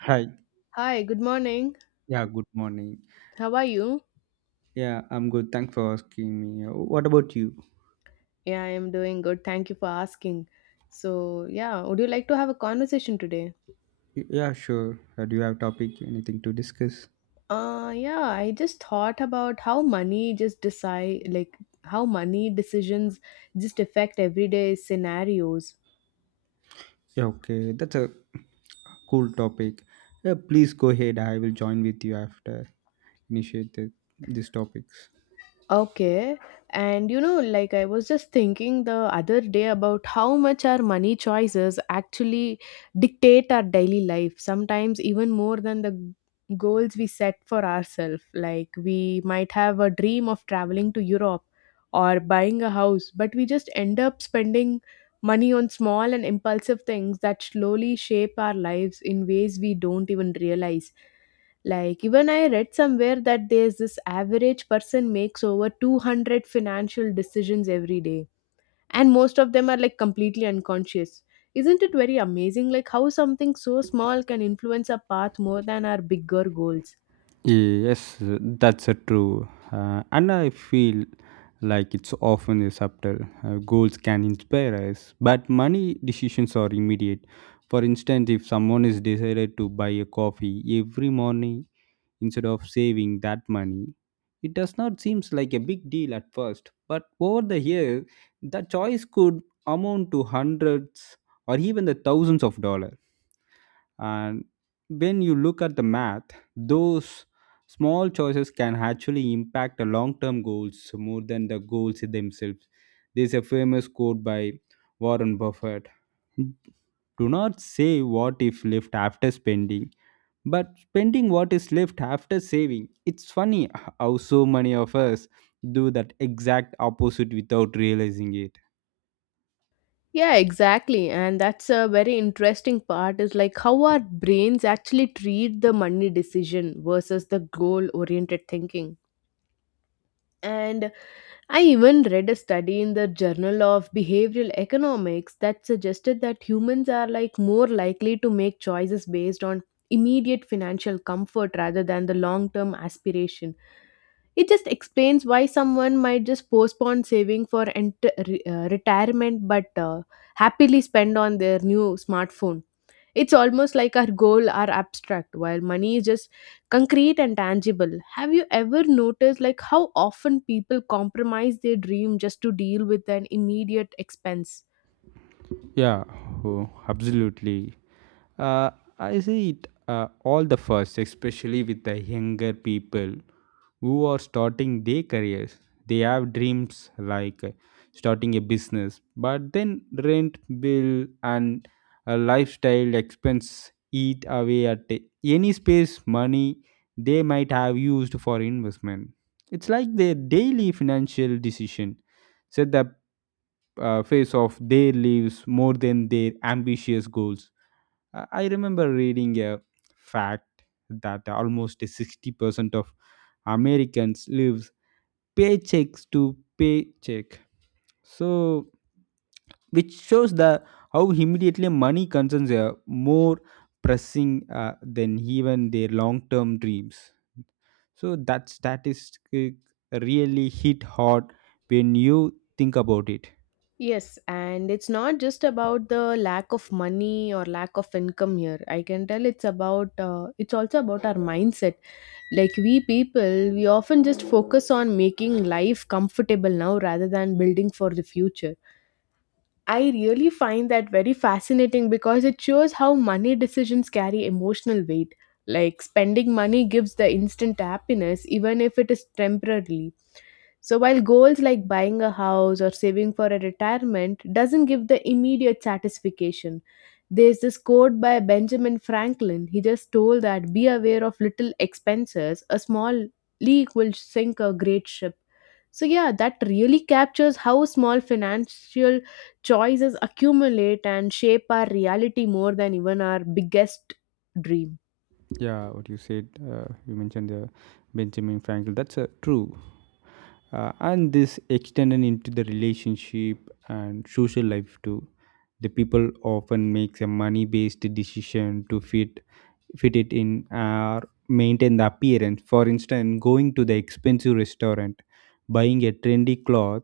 Hi. Hi, good morning. Yeah, good morning. How are you? Yeah, I'm good. Thanks for asking me. What about you? Yeah, I am doing good. Thank you for asking. So, yeah, would you like to have a conversation today? Yeah, sure. Do you have topic anything to discuss? Yeah, I just thought about how money just decide like how money decisions just affect everyday scenarios. Yeah, okay. That's a cool topic. Yeah, please go ahead. I will join with you after initiate the, these topics. Okay. And you know, like I was just thinking the other day about how much our money choices actually dictate our daily life, sometimes even more than the goals we set for ourselves. Like we might have a dream of traveling to Europe or buying a house, but we just end up spending money on small and impulsive things that slowly shape our lives in ways we don't even realize. Like even I read somewhere that there's this average person makes over 200 financial decisions every day and most of them are like completely unconscious. Isn't it very amazing like how something so small can influence our path more than our bigger goals? Yes, that's a true. And I feel like it's often a subtle. Goals can inspire us, but money decisions are immediate. For instance, if someone is decided to buy a coffee every morning instead of saving that money, it does not seems like a big deal at first. But over the years, the choice could amount to hundreds or even the thousands of dollars, and when you look at the math, those small choices can actually impact the long-term goals more than the goals themselves. There's a famous quote by Warren Buffett: do not say what if left after spending, but spending what is left after saving. It's funny how so many of us do that exact opposite without realizing it. Yeah, exactly. And that's a very interesting part is like how our brains actually treat the money decision versus the goal oriented thinking. And I even read a study in the Journal of Behavioral Economics that suggested that humans are like more likely to make choices based on immediate financial comfort rather than the long-term aspiration. It just explains why someone might just postpone saving for retirement but happily spend on their new smartphone. It's almost like our goal are abstract while money is just concrete and tangible. Have you ever noticed like how often people compromise their dream just to deal with an immediate expense? Yeah. Oh, absolutely. Uh, I see it all the first, especially with the younger people who are starting their careers. They have dreams like starting a business, but then rent, bill, and a lifestyle expense eat away at any space money they might have used for investment. It's like their daily financial decision set the face of their lives more than their ambitious goals. I remember reading a fact that almost 60% of Americans lives paychecks to paycheck. So which shows the how immediately money concerns are more pressing than even their long-term dreams. So that statistic really hit hard when you think about it. Yes, and it's not just about the lack of money or lack of income here. I can tell it's about it's also about our mindset. Like we people, we often just focus on making life comfortable now rather than building for the future. I really find that very fascinating because it shows how money decisions carry emotional weight. Like spending money gives the instant happiness, even if it is temporarily. So while goals like buying a house or saving for a retirement doesn't give the immediate satisfaction. There's this quote by Benjamin Franklin. He just told that be aware of little expenses, a small leak will sink a great ship. So, yeah, that really captures how small financial choices accumulate and shape our reality more than even our biggest dream. Yeah, what you said, you mentioned the Benjamin Franklin. That's true, and this extended into the relationship and social life too. The people often makes a money-based decision to fit it in or maintain the appearance. For instance, going to the expensive restaurant, buying a trendy cloth,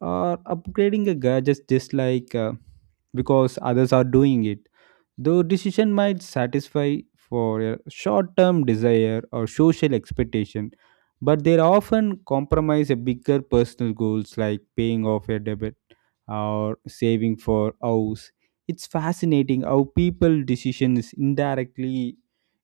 or upgrading a gadget just like because others are doing it. Though decision might satisfy for a short-term desire or social expectation, but they often compromise a bigger personal goals like paying off a debt or saving for house. It's fascinating how people decisions indirectly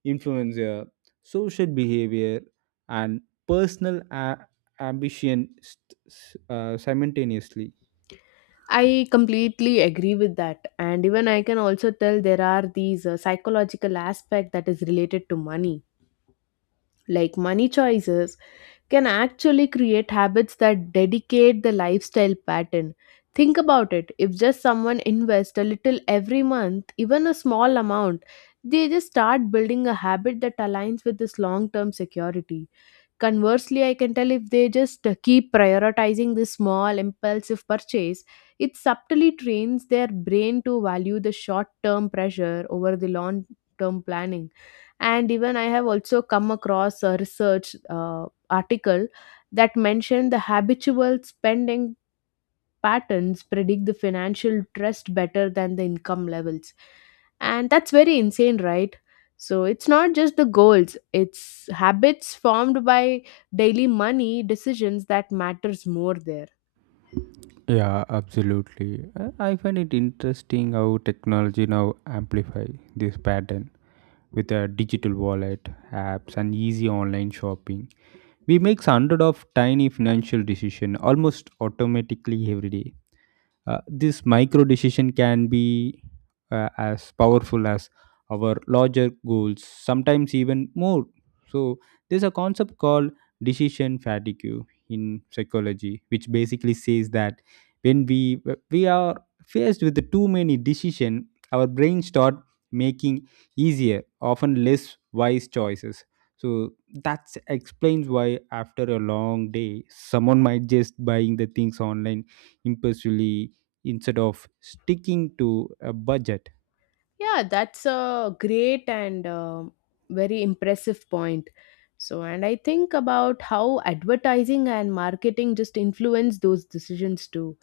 influencer, social behavior, and personal ambition simultaneously. I completely agree with that. And even I can also tell there are these psychological aspect that is related to money like money choices, can actually create habits that dedicate the lifestyle pattern. Think about it. If just someone invests a little every month, even a small amount, they just start building a habit that aligns with this long term security. Conversely, I can tell if they just keep prioritizing the small impulsive purchase, it subtly trains their brain to value the short term pressure over the long term planning. And even I have also come across a research article that mentioned the habitual spending patterns predict the financial trust better than the income levels, and that's very insane, right? So it's not just the goals, it's habits formed by daily money decisions that matters more there. Yeah, absolutely. I find it interesting how technology now amplify this pattern with a digital wallet, apps, and easy online shopping. We make hundred of tiny financial decision almost automatically every day. This micro decision can be as powerful as our larger goals, sometimes even more. So, there's a concept called decision fatigue in psychology, which basically says that when we are faced with too many decisions, our brain start making easier, often less wise choices. So that explains why after a long day, someone might just buying the things online impulsively instead of sticking to a budget. Yeah, that's a great and very impressive point. So, and I think about how advertising and marketing just influence those decisions too.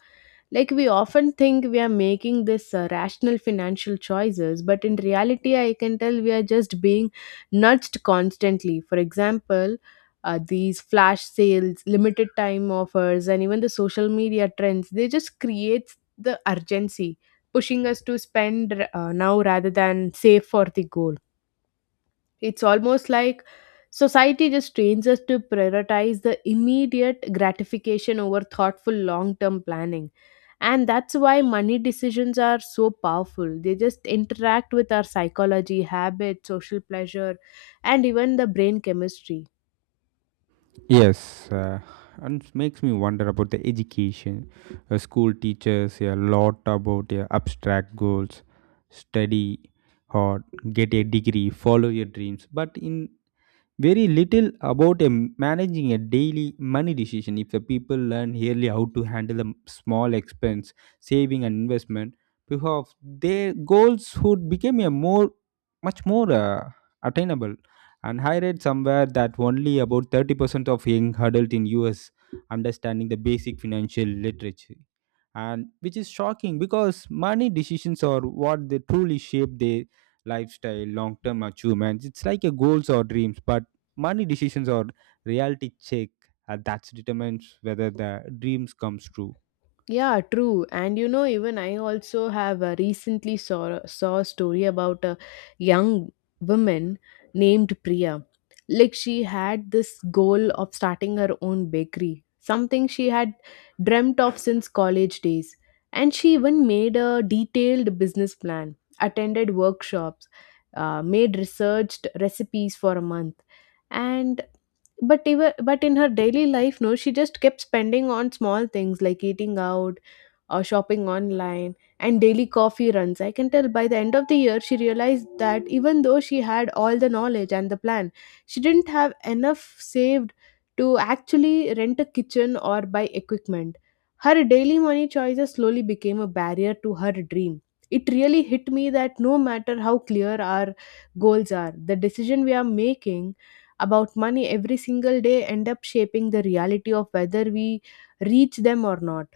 Like we often think we are making this rational financial choices, but in reality, I can tell we are just being nudged constantly. For example, these flash sales, limited time offers, and even the social media trends, they just creates the urgency, pushing us to spend now rather than save for the goal. It's almost like society just trains us to prioritize the immediate gratification over thoughtful long term planning. And that's why money decisions are so powerful. They just interact with our psychology, habits, social pleasure, and even the brain chemistry. Yes, and it makes me wonder about the education. School teaches a lot about your abstract goals, study hard, get a degree, follow your dreams. But in very little about managing a daily money decision. If the people learn really how to handle small expense, saving and investment, because their goals would become a more much more attainable. And I read somewhere that only about 30% of young adults in us understanding the basic financial literature, and which is shocking because money decisions are what they truly shape their lifestyle long term achievements. It's like a goals or dreams, but money decisions or reality check that determines whether the dreams comes true. Yeah, true. And you know, even I also have recently saw a story about a young woman named Priya. Like she had this goal of starting her own bakery, something she had dreamt of since college days. And she even made a detailed business plan, attended workshops, made researched recipes for a month. And but even but in her daily life, no, she just kept spending on small things like eating out, shopping online, and daily coffee runs. I can tell by the end of the year, she realized that even though she had all the knowledge and the plan, she didn't have enough saved to actually rent a kitchen or buy equipment. Her daily money choices slowly became a barrier to her dream. It really hit me that no matter how clear our goals are, the decision we are making about money every single day end up shaping the reality of whether we reach them or not.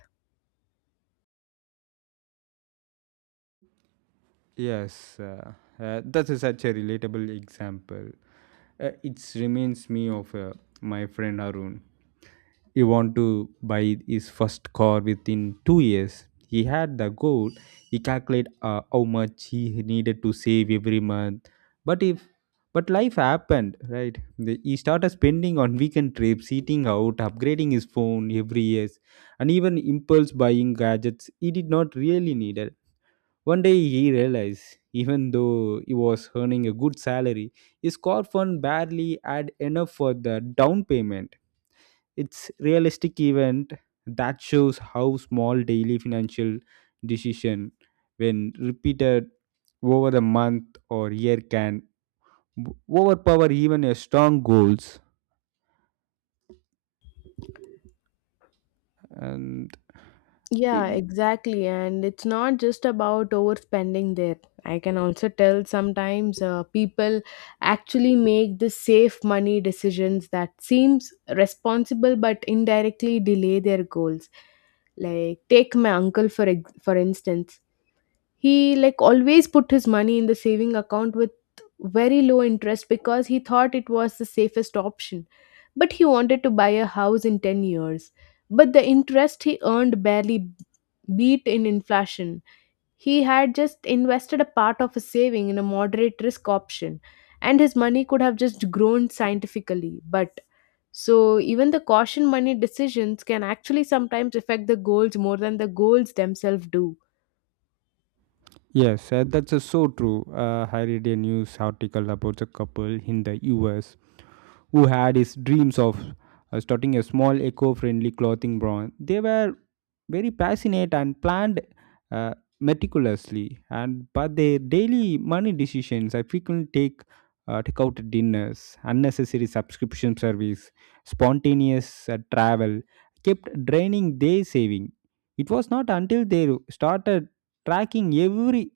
Yes, that is such a relatable example. It reminds me of my friend Arun. He want to buy his first car within 2 years. He had the goal. He calculate how much he needed to save every month. But if But life happened, right? He started spending on weekend trips, eating out, upgrading his phone every year, and even impulse buying gadgets he did not really need it. One day he realized, even though he was earning a good salary, his car fund barely had enough for the down payment. It's realistic event that shows how small daily financial decision, when repeated over the month or year, can w- overpower even a strong goals. and Yeah, i- exactly. And it's not just about overspending there. I can also tell sometimes people actually make the safe money decisions that seems responsible but indirectly delay their goals. Like take my uncle for instance, he like always put his money in the saving account with very low interest because he thought it was the safest option, but he wanted to buy a house in 10 years, but the interest he earned barely beat in inflation. He had just invested a part of his saving in a moderate risk option, and his money could have just grown scientifically. But so even the caution money decisions can actually sometimes affect the goals more than the goals themselves do. yes, that's so true. I read a news article about a couple in the us who had his dreams of starting a small eco-friendly clothing brand. They were very passionate and planned uh, meticulously, and but their daily money decisions I frequently take take out dinners, unnecessary subscription service, spontaneous travel kept draining their saving. It was not until they started tracking every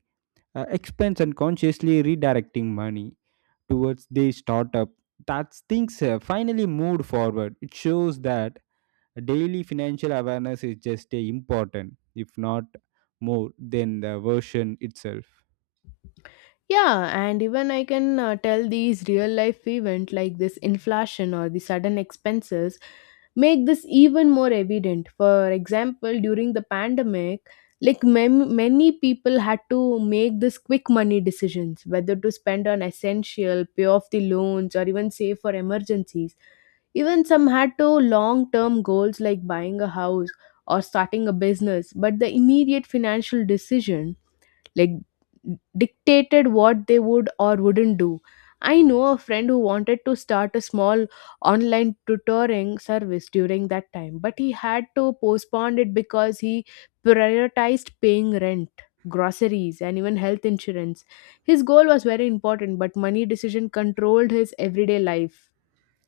expense and consciously redirecting money towards the startup that things have finally moved forward. It shows that daily financial awareness is just a important, if not more than the version itself. Yeah, and even I can tell these real life event like this inflation or the sudden expenses make this even more evident. For example, during the pandemic, many people had to make this quick money decisions whether to spend on essential, pay off the loans, or even save for emergencies. Even some had to long term goals like buying a house or starting a business, but the immediate financial decision like dictated what they would or wouldn't do. I know a friend who wanted to start a small online tutoring service during that time, but he had to postpone it because he prioritized paying rent, groceries, and even health insurance. His goal was very important, but money decision controlled his everyday life.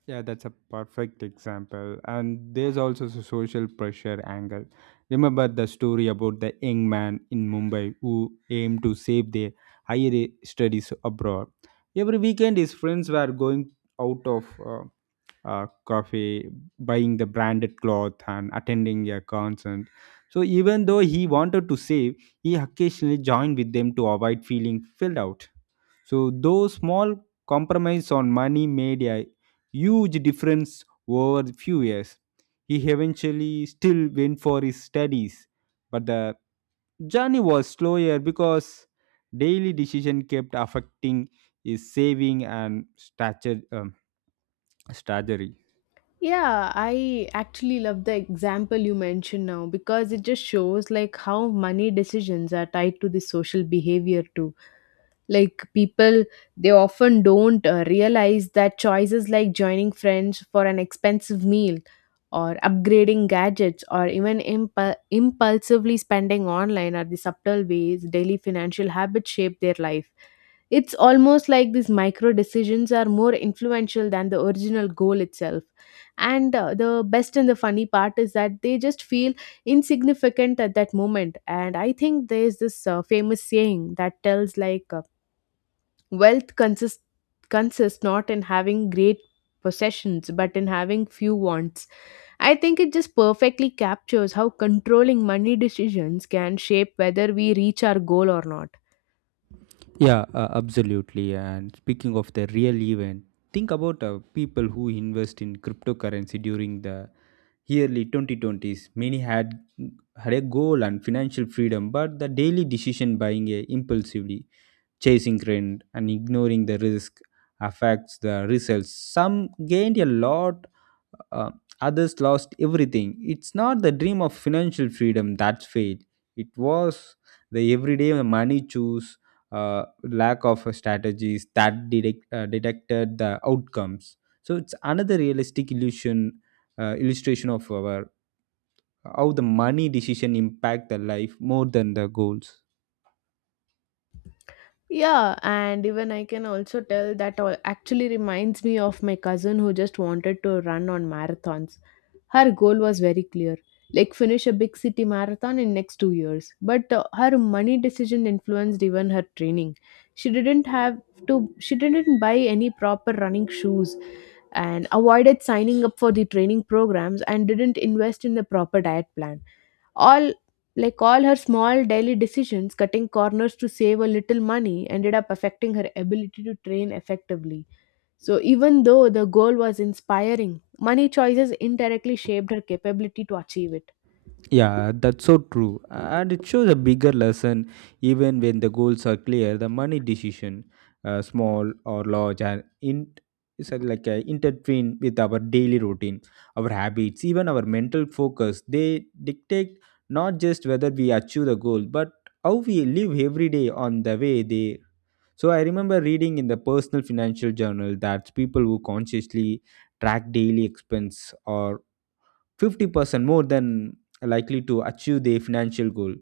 Yeah, that's a perfect example. And there's also the social pressure angle. Remember the story about the young man in Mumbai who aimed to save their higher studies abroad. Every weekend, his friends were going out of coffee, buying the branded cloth, and attending a concert. So even though he wanted to save, he occasionally joined with them to avoid feeling filled out. So those small compromise on money made a huge difference over the few years. He eventually still went for his studies, but the journey was slower because daily decision kept affecting his saving and stature, strategy. Yeah, I actually love the example you mentioned now because it just shows like how money decisions are tied to the social behavior too. Like people, they often don't realize that choices like joining friends for an expensive meal or upgrading gadgets or even impulsively spending online are the subtle ways daily financial habits shape their life. It's almost like these micro decisions are more influential than the original goal itself. And the best and the funny part is that they just feel insignificant at that moment. And I think there's this famous saying that tells like wealth consists not in having great possessions but in having few wants. I think it just perfectly captures how controlling money decisions can shape whether we reach our goal or not. Yeah, absolutely. And speaking of the real event, think about people who invest in cryptocurrency during the early 2020s, many had a goal and financial freedom, but the daily decision buying a impulsively, chasing trend, and ignoring the risk affects the results. Some gained a lot, uh, others lost everything. It's not the dream of financial freedom that failed, it was the everyday money choose, lack of strategies that detected the outcomes. So it's another realistic illusion illustration of our how the money decision impact the life more than the goals. Yeah, and even I can also tell that all actually reminds me of my cousin who just wanted to run on marathons. Her goal was very clear, like finish a big city marathon in next 2 years, but her money decision influenced even her training. She didn't have to she didn't buy any proper running shoes and avoided signing up for the training programs and didn't invest in the proper diet plan. All like all her small daily decisions cutting corners to save a little money ended up affecting her ability to train effectively. So even though the goal was inspiring, money choices indirectly shaped her capability to achieve it. Yeah, that's so true. And it shows a bigger lesson: even when the goals are clear, the money decision, small or large, and in it's intertwined with our daily routine, our habits, even our mental focus. They dictate not just whether we achieve the goal, but how we live every day on the way they. So I remember reading in the personal financial journal that people who consciously track daily expense or 50% more than likely to achieve their financial goal,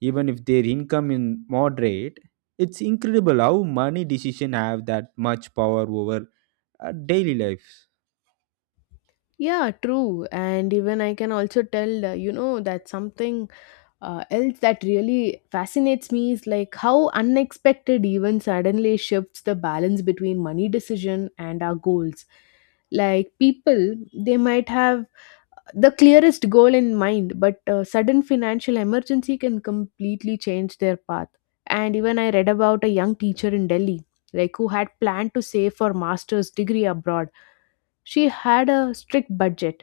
even if their income is moderate. It's incredible how money decisions have that much power over our daily lives. Yeah, true. And even I can also tell you know that something else that really fascinates me is like how unexpected even suddenly shifts the balance between money decision and our goals. Like people, they might have the clearest goal in mind, but a sudden financial emergency can completely change their path. And even I read about a young teacher in Delhi, like who had planned to save for master's degree abroad. She had a strict budget.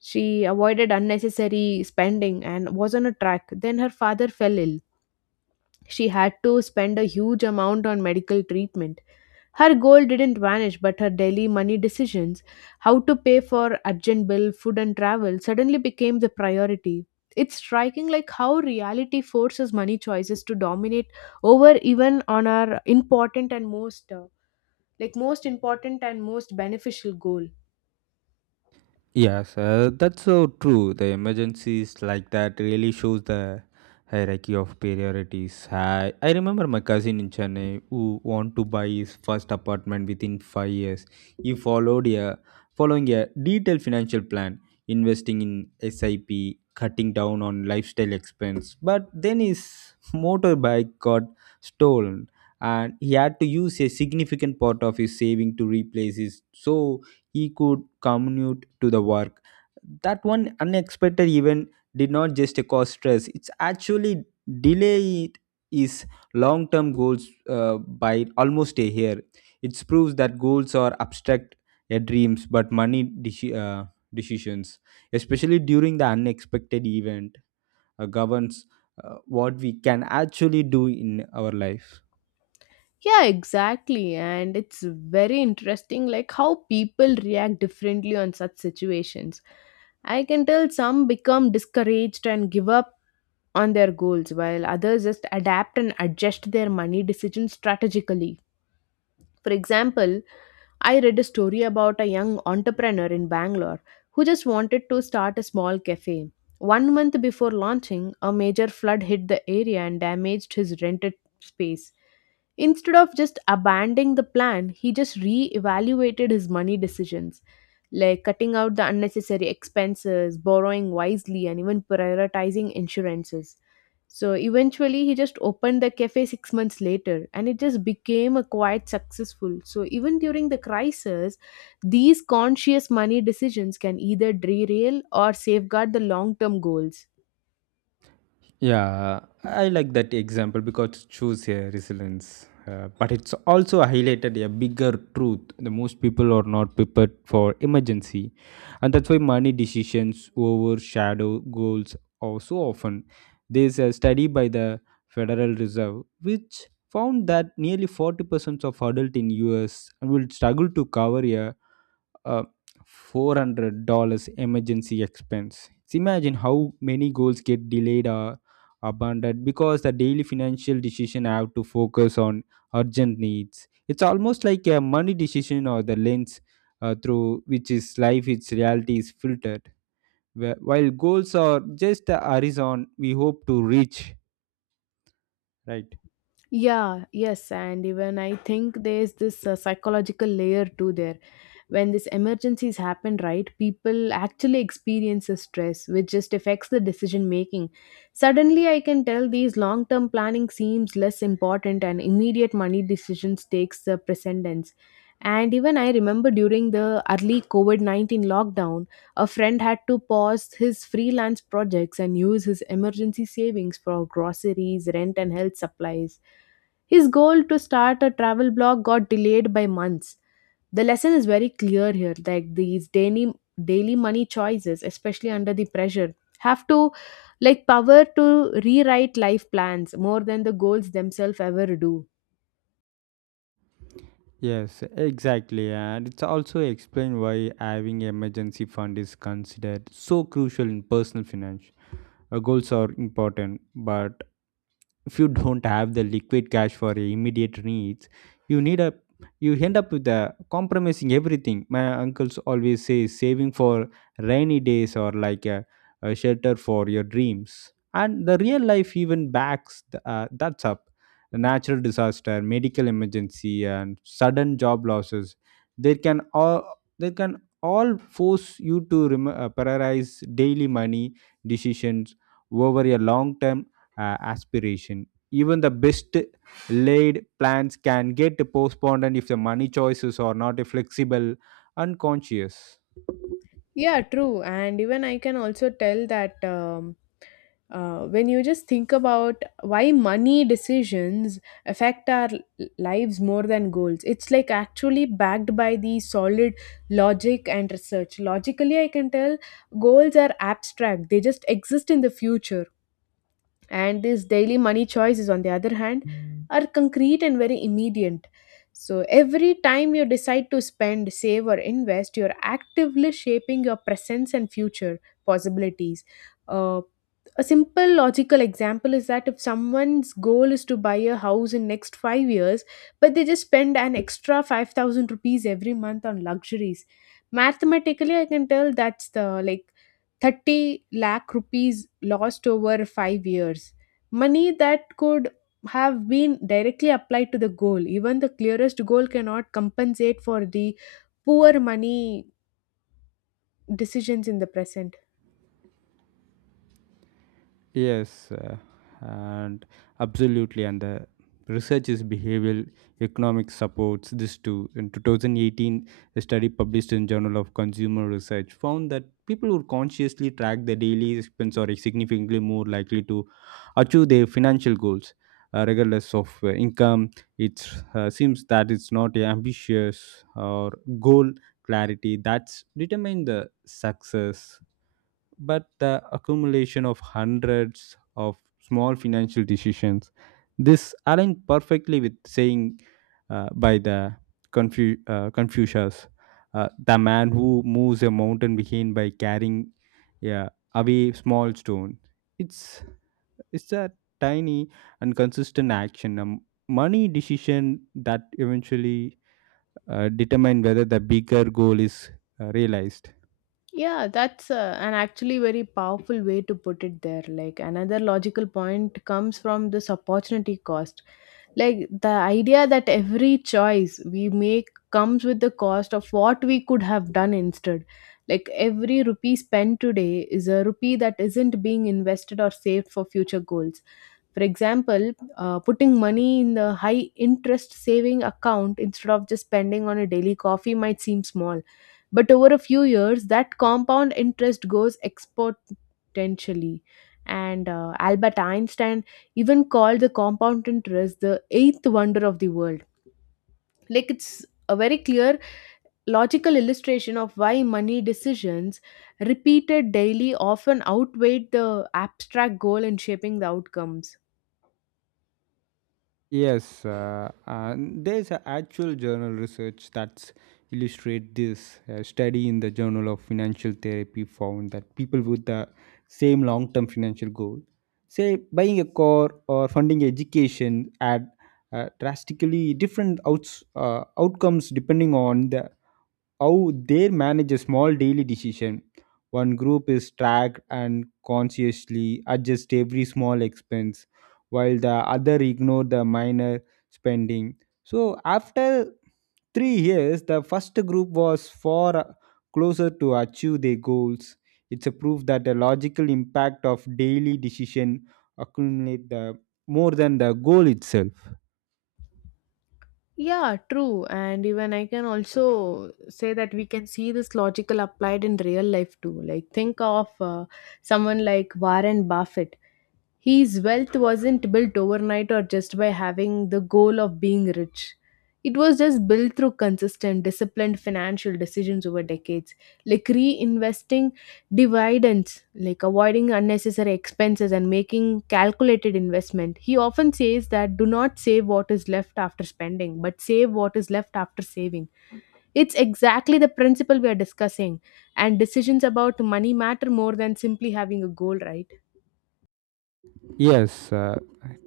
She avoided unnecessary spending and was on a track. Then her father fell ill. She had to spend a huge amount on medical treatment. Her goal didn't vanish, but her daily money decisions, how to pay for urgent bill, food and travel, suddenly became the priority. It's striking like how reality forces money choices to dominate over even on our important and most important and most beneficial goal. Yes, that's so true. The emergencies like that really shows the hierarchy of priorities. I remember my cousin in Chennai who wanted to buy his first apartment within 5 years. He followed a following a detailed financial plan, investing in SIP, cutting down on lifestyle expense. But then his motorbike got stolen, and he had to use a significant part of his saving to replace his, so he could commute to the work. That one unexpected event did not just cause stress, it's actually delayed his long term goals by almost a year. It proves that goals are abstract dreams, but money decisions, especially during the unexpected event, governs what we can actually do in our life. Yeah, exactly. And it's very interesting like how people react differently on such situations. I can tell some become discouraged and give up on their goals while others just adapt and adjust their money decisions strategically. For example, I read a story about a young entrepreneur in Bangalore who just wanted to start a small cafe. 1 month before launching, a major flood hit the area and damaged his rented space. Instead of just abandoning the plan, he just re evaluated his money decisions, like cutting out the unnecessary expenses, borrowing wisely, and even prioritizing insurances, so eventually, he just opened the cafe 6 months later, and it just became a quite successful. So even during the crisis, these conscious money decisions can either derail or safeguard the long-term goals. Yeah, I like that example because it shows a resilience. But it's also highlighted a bigger truth. The most people are not prepared for emergency. And that's why money decisions overshadow goals or so often. There's a study by the Federal Reserve which found that nearly 40% of adults in US will struggle to cover a uh, $400 emergency expense. It's imagine how many goals get delayed or abandoned because the daily financial decision have to focus on urgent needs. It's almost like a money decision or the lens through which is life, its reality is filtered. While goals are just the horizon we hope to reach, right? Yeah, yes, and even I think there's this psychological layer too there. When these emergencies happen, right, people actually experience the stress, which just affects the decision making. Suddenly, I can tell these long term planning seems less important, and immediate money decisions takes the precedence. And even I remember during the early COVID 19 lockdown, a friend had to pause his freelance projects and use his emergency savings for groceries, rent, and health supplies. His goal to start a travel blog got delayed by months. The lesson is very clear here, like these daily money choices, especially under the pressure, have to, like, power to rewrite life plans more than the goals themselves ever do. Yes, exactly. And it's also explained why having emergency fund is considered so crucial in personal finance. Goals are important, but if you don't have the liquid cash for your immediate needs, you need a you end up with a compromising everything. My uncles always say saving for rainy days or like a shelter for your dreams. And the real life even backs that's up a natural disaster, medical emergency, and sudden job losses. They can all they can all force you to prioritize daily money decisions over your long-term aspiration. Even the best laid plans can get postponed, and if the money choices are not flexible and conscious. Yeah, true. And even I can also tell that when you just think about why money decisions affect our lives more than goals, it's like actually backed by the solid logic and research. Logically, I can tell goals are abstract, they just exist in the future, and these daily money choices on the other hand are concrete and very immediate, so every time you decide to spend, save, or invest, you're actively shaping your presence and future possibilities. Uh, a simple logical example is that if someone's goal is to buy a house in next 5 years, but they just spend an extra 5,000 rupees every month on luxuries, mathematically I can tell that's the, like, 30 lakh rupees lost over 5 years, money that could have been directly applied to the goal. Even the clearest goal cannot compensate for the poor money decisions in the present. Yes, and absolutely. And the research is behavioral economics supports this too. In 2018, a study published in Journal of Consumer Research found that people who consciously track their daily expense are significantly more likely to achieve their financial goals, regardless of income. It seems that it's not a ambitious or goal clarity that's determine the success, but the accumulation of hundreds of small financial decisions. This aligned perfectly with saying by the Confucius, the man who moves a mountain behind by carrying, yeah, away small stone. It's it's a tiny and consistent action, money decision that eventually determine whether the bigger goal is realized. Yeah, that's an actually very powerful way to put it there. Like another logical point comes from this opportunity cost. Like the idea that every choice we make comes with the cost of what we could have done instead. Like every rupee spent today is a rupee that isn't being invested or saved for future goals. For example, putting money in the high interest saving account instead of just spending on a daily coffee might seem small, but over a few years, that compound interest goes exponentially. And Albert Einstein even called the compound interest the eighth wonder of the world. Like it's a very clear logical illustration of why money decisions repeated daily often outweigh the abstract goal in shaping the outcomes. Yes, there's a actual journal research that's illustrate this. A study in the Journal of Financial Therapy found that people with the same long-term financial goal, say buying a car or funding education, had drastically different outcomes depending on the how they manage a small daily decision. One group is tracked and consciously adjust every small expense, while the other ignore the minor spending. So after 3 years, the first group was far closer to achieve their goals. It's a proof that the logical impact of daily decision accumulate the more than the goal itself. Yeah, true. And even I can also say that we can see this logical applied in real life too. Like, think of someone like Warren Buffett. His wealth wasn't built overnight or just by having the goal of being rich. It was just built through consistent, disciplined financial decisions over decades, like reinvesting dividends, like avoiding unnecessary expenses, and making calculated investment. He often says that do not save what is left after spending, but save what is left after saving. It's exactly the principle we are discussing, and decisions about money matter more than simply having a goal, right? Yes,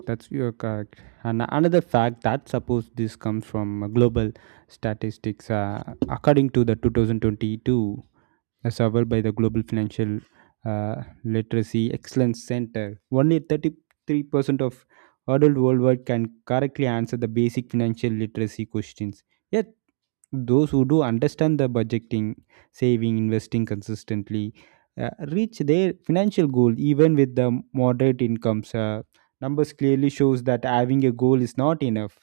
that's you're correct. And another fact that suppose this comes from global statistics, according to the 2022 a survey by the Global Financial uh, Literacy Excellence Center, only 33% of adults worldwide can correctly answer the basic financial literacy questions. Yet, those who do understand the budgeting, saving, investing consistently, uh, reach their financial goal even with the moderate incomes. Numbers clearly shows that having a goal is not enough.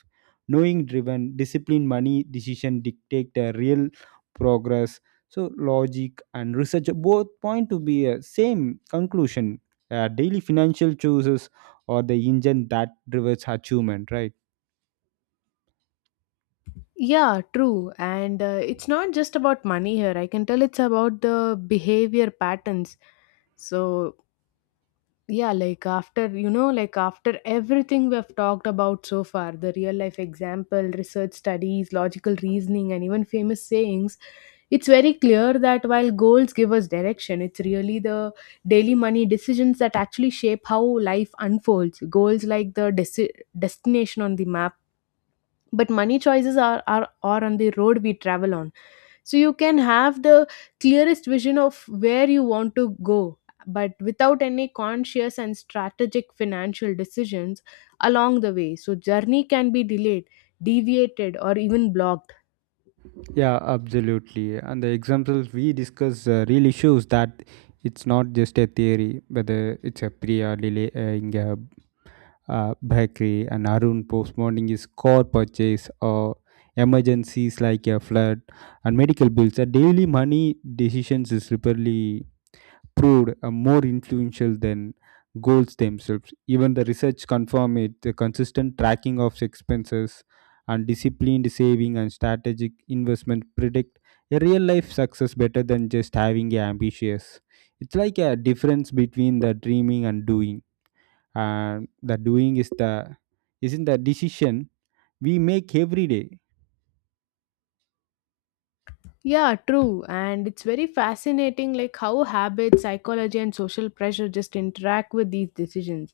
Knowing driven, disciplined money decision dictate the real progress. So logic and research both point to be a same conclusion. Daily financial choices are the engine that drives achievement, right? Yeah, true. And it's not just about money here. I can tell it's about the behavior patterns. So, yeah, like after, you know, like after everything we have talked about so far, the real life example, research studies, logical reasoning, and even famous sayings, it's very clear that while goals give us direction, it's really the daily money decisions that actually shape how life unfolds. Goals like the destination on the map. But money choices are, are on the road we travel on, so you can have the clearest vision of where you want to go, but without any conscious and strategic financial decisions along the way, so journey can be delayed, deviated, or even blocked. Yeah, absolutely. And the examples we discuss really shows that it's not just a theory, whether it's a Priya delaying a bakery and Arun postponing his car purchase, or emergencies like a flood and medical bills. The daily money decisions is repeatedly proved more influential than goals themselves. Even the research confirmed it. The consistent tracking of expenses and disciplined saving and strategic investment predict a real life success better than just having a ambitious. It's like a difference between the dreaming and doing. And the doing is the isn't the decision we make every day. Yeah, true. And it's very fascinating like how habits, psychology, and social pressure just interact with these decisions.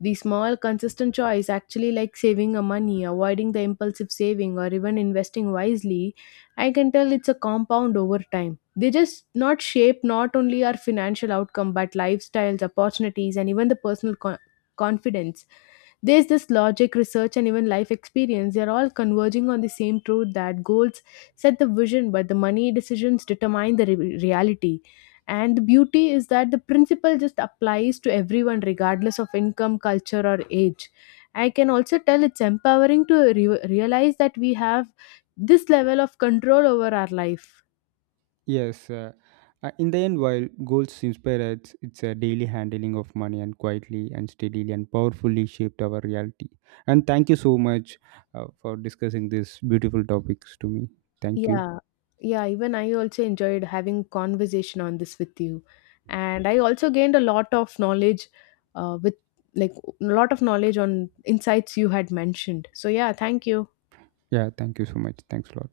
The small consistent choice actually, like saving a money, avoiding the impulsive saving, or even investing wisely, I can tell it's a compound over time. They just not shape not only our financial outcome but lifestyles, opportunities, and even the personal confidence. There's this logic, research, and even life experience. They're all converging on the same truth that goals set the vision, but the money decisions determine the reality. And the beauty is that the principle just applies to everyone, regardless of income, culture, or age. I can also tell it's empowering to realize that we have this level of control over our life. Yes, in the end, while goals inspire us, it's a daily handling of money, and quietly and steadily and powerfully shaped our reality. And thank you so much for discussing these beautiful topics to me. Thank you. Yeah, yeah, even I also enjoyed having conversation on this with you. And I also gained a lot of knowledge, with, like, a lot of knowledge on insights you had mentioned. So yeah, thank you. Yeah, thank you so much. Thanks a lot.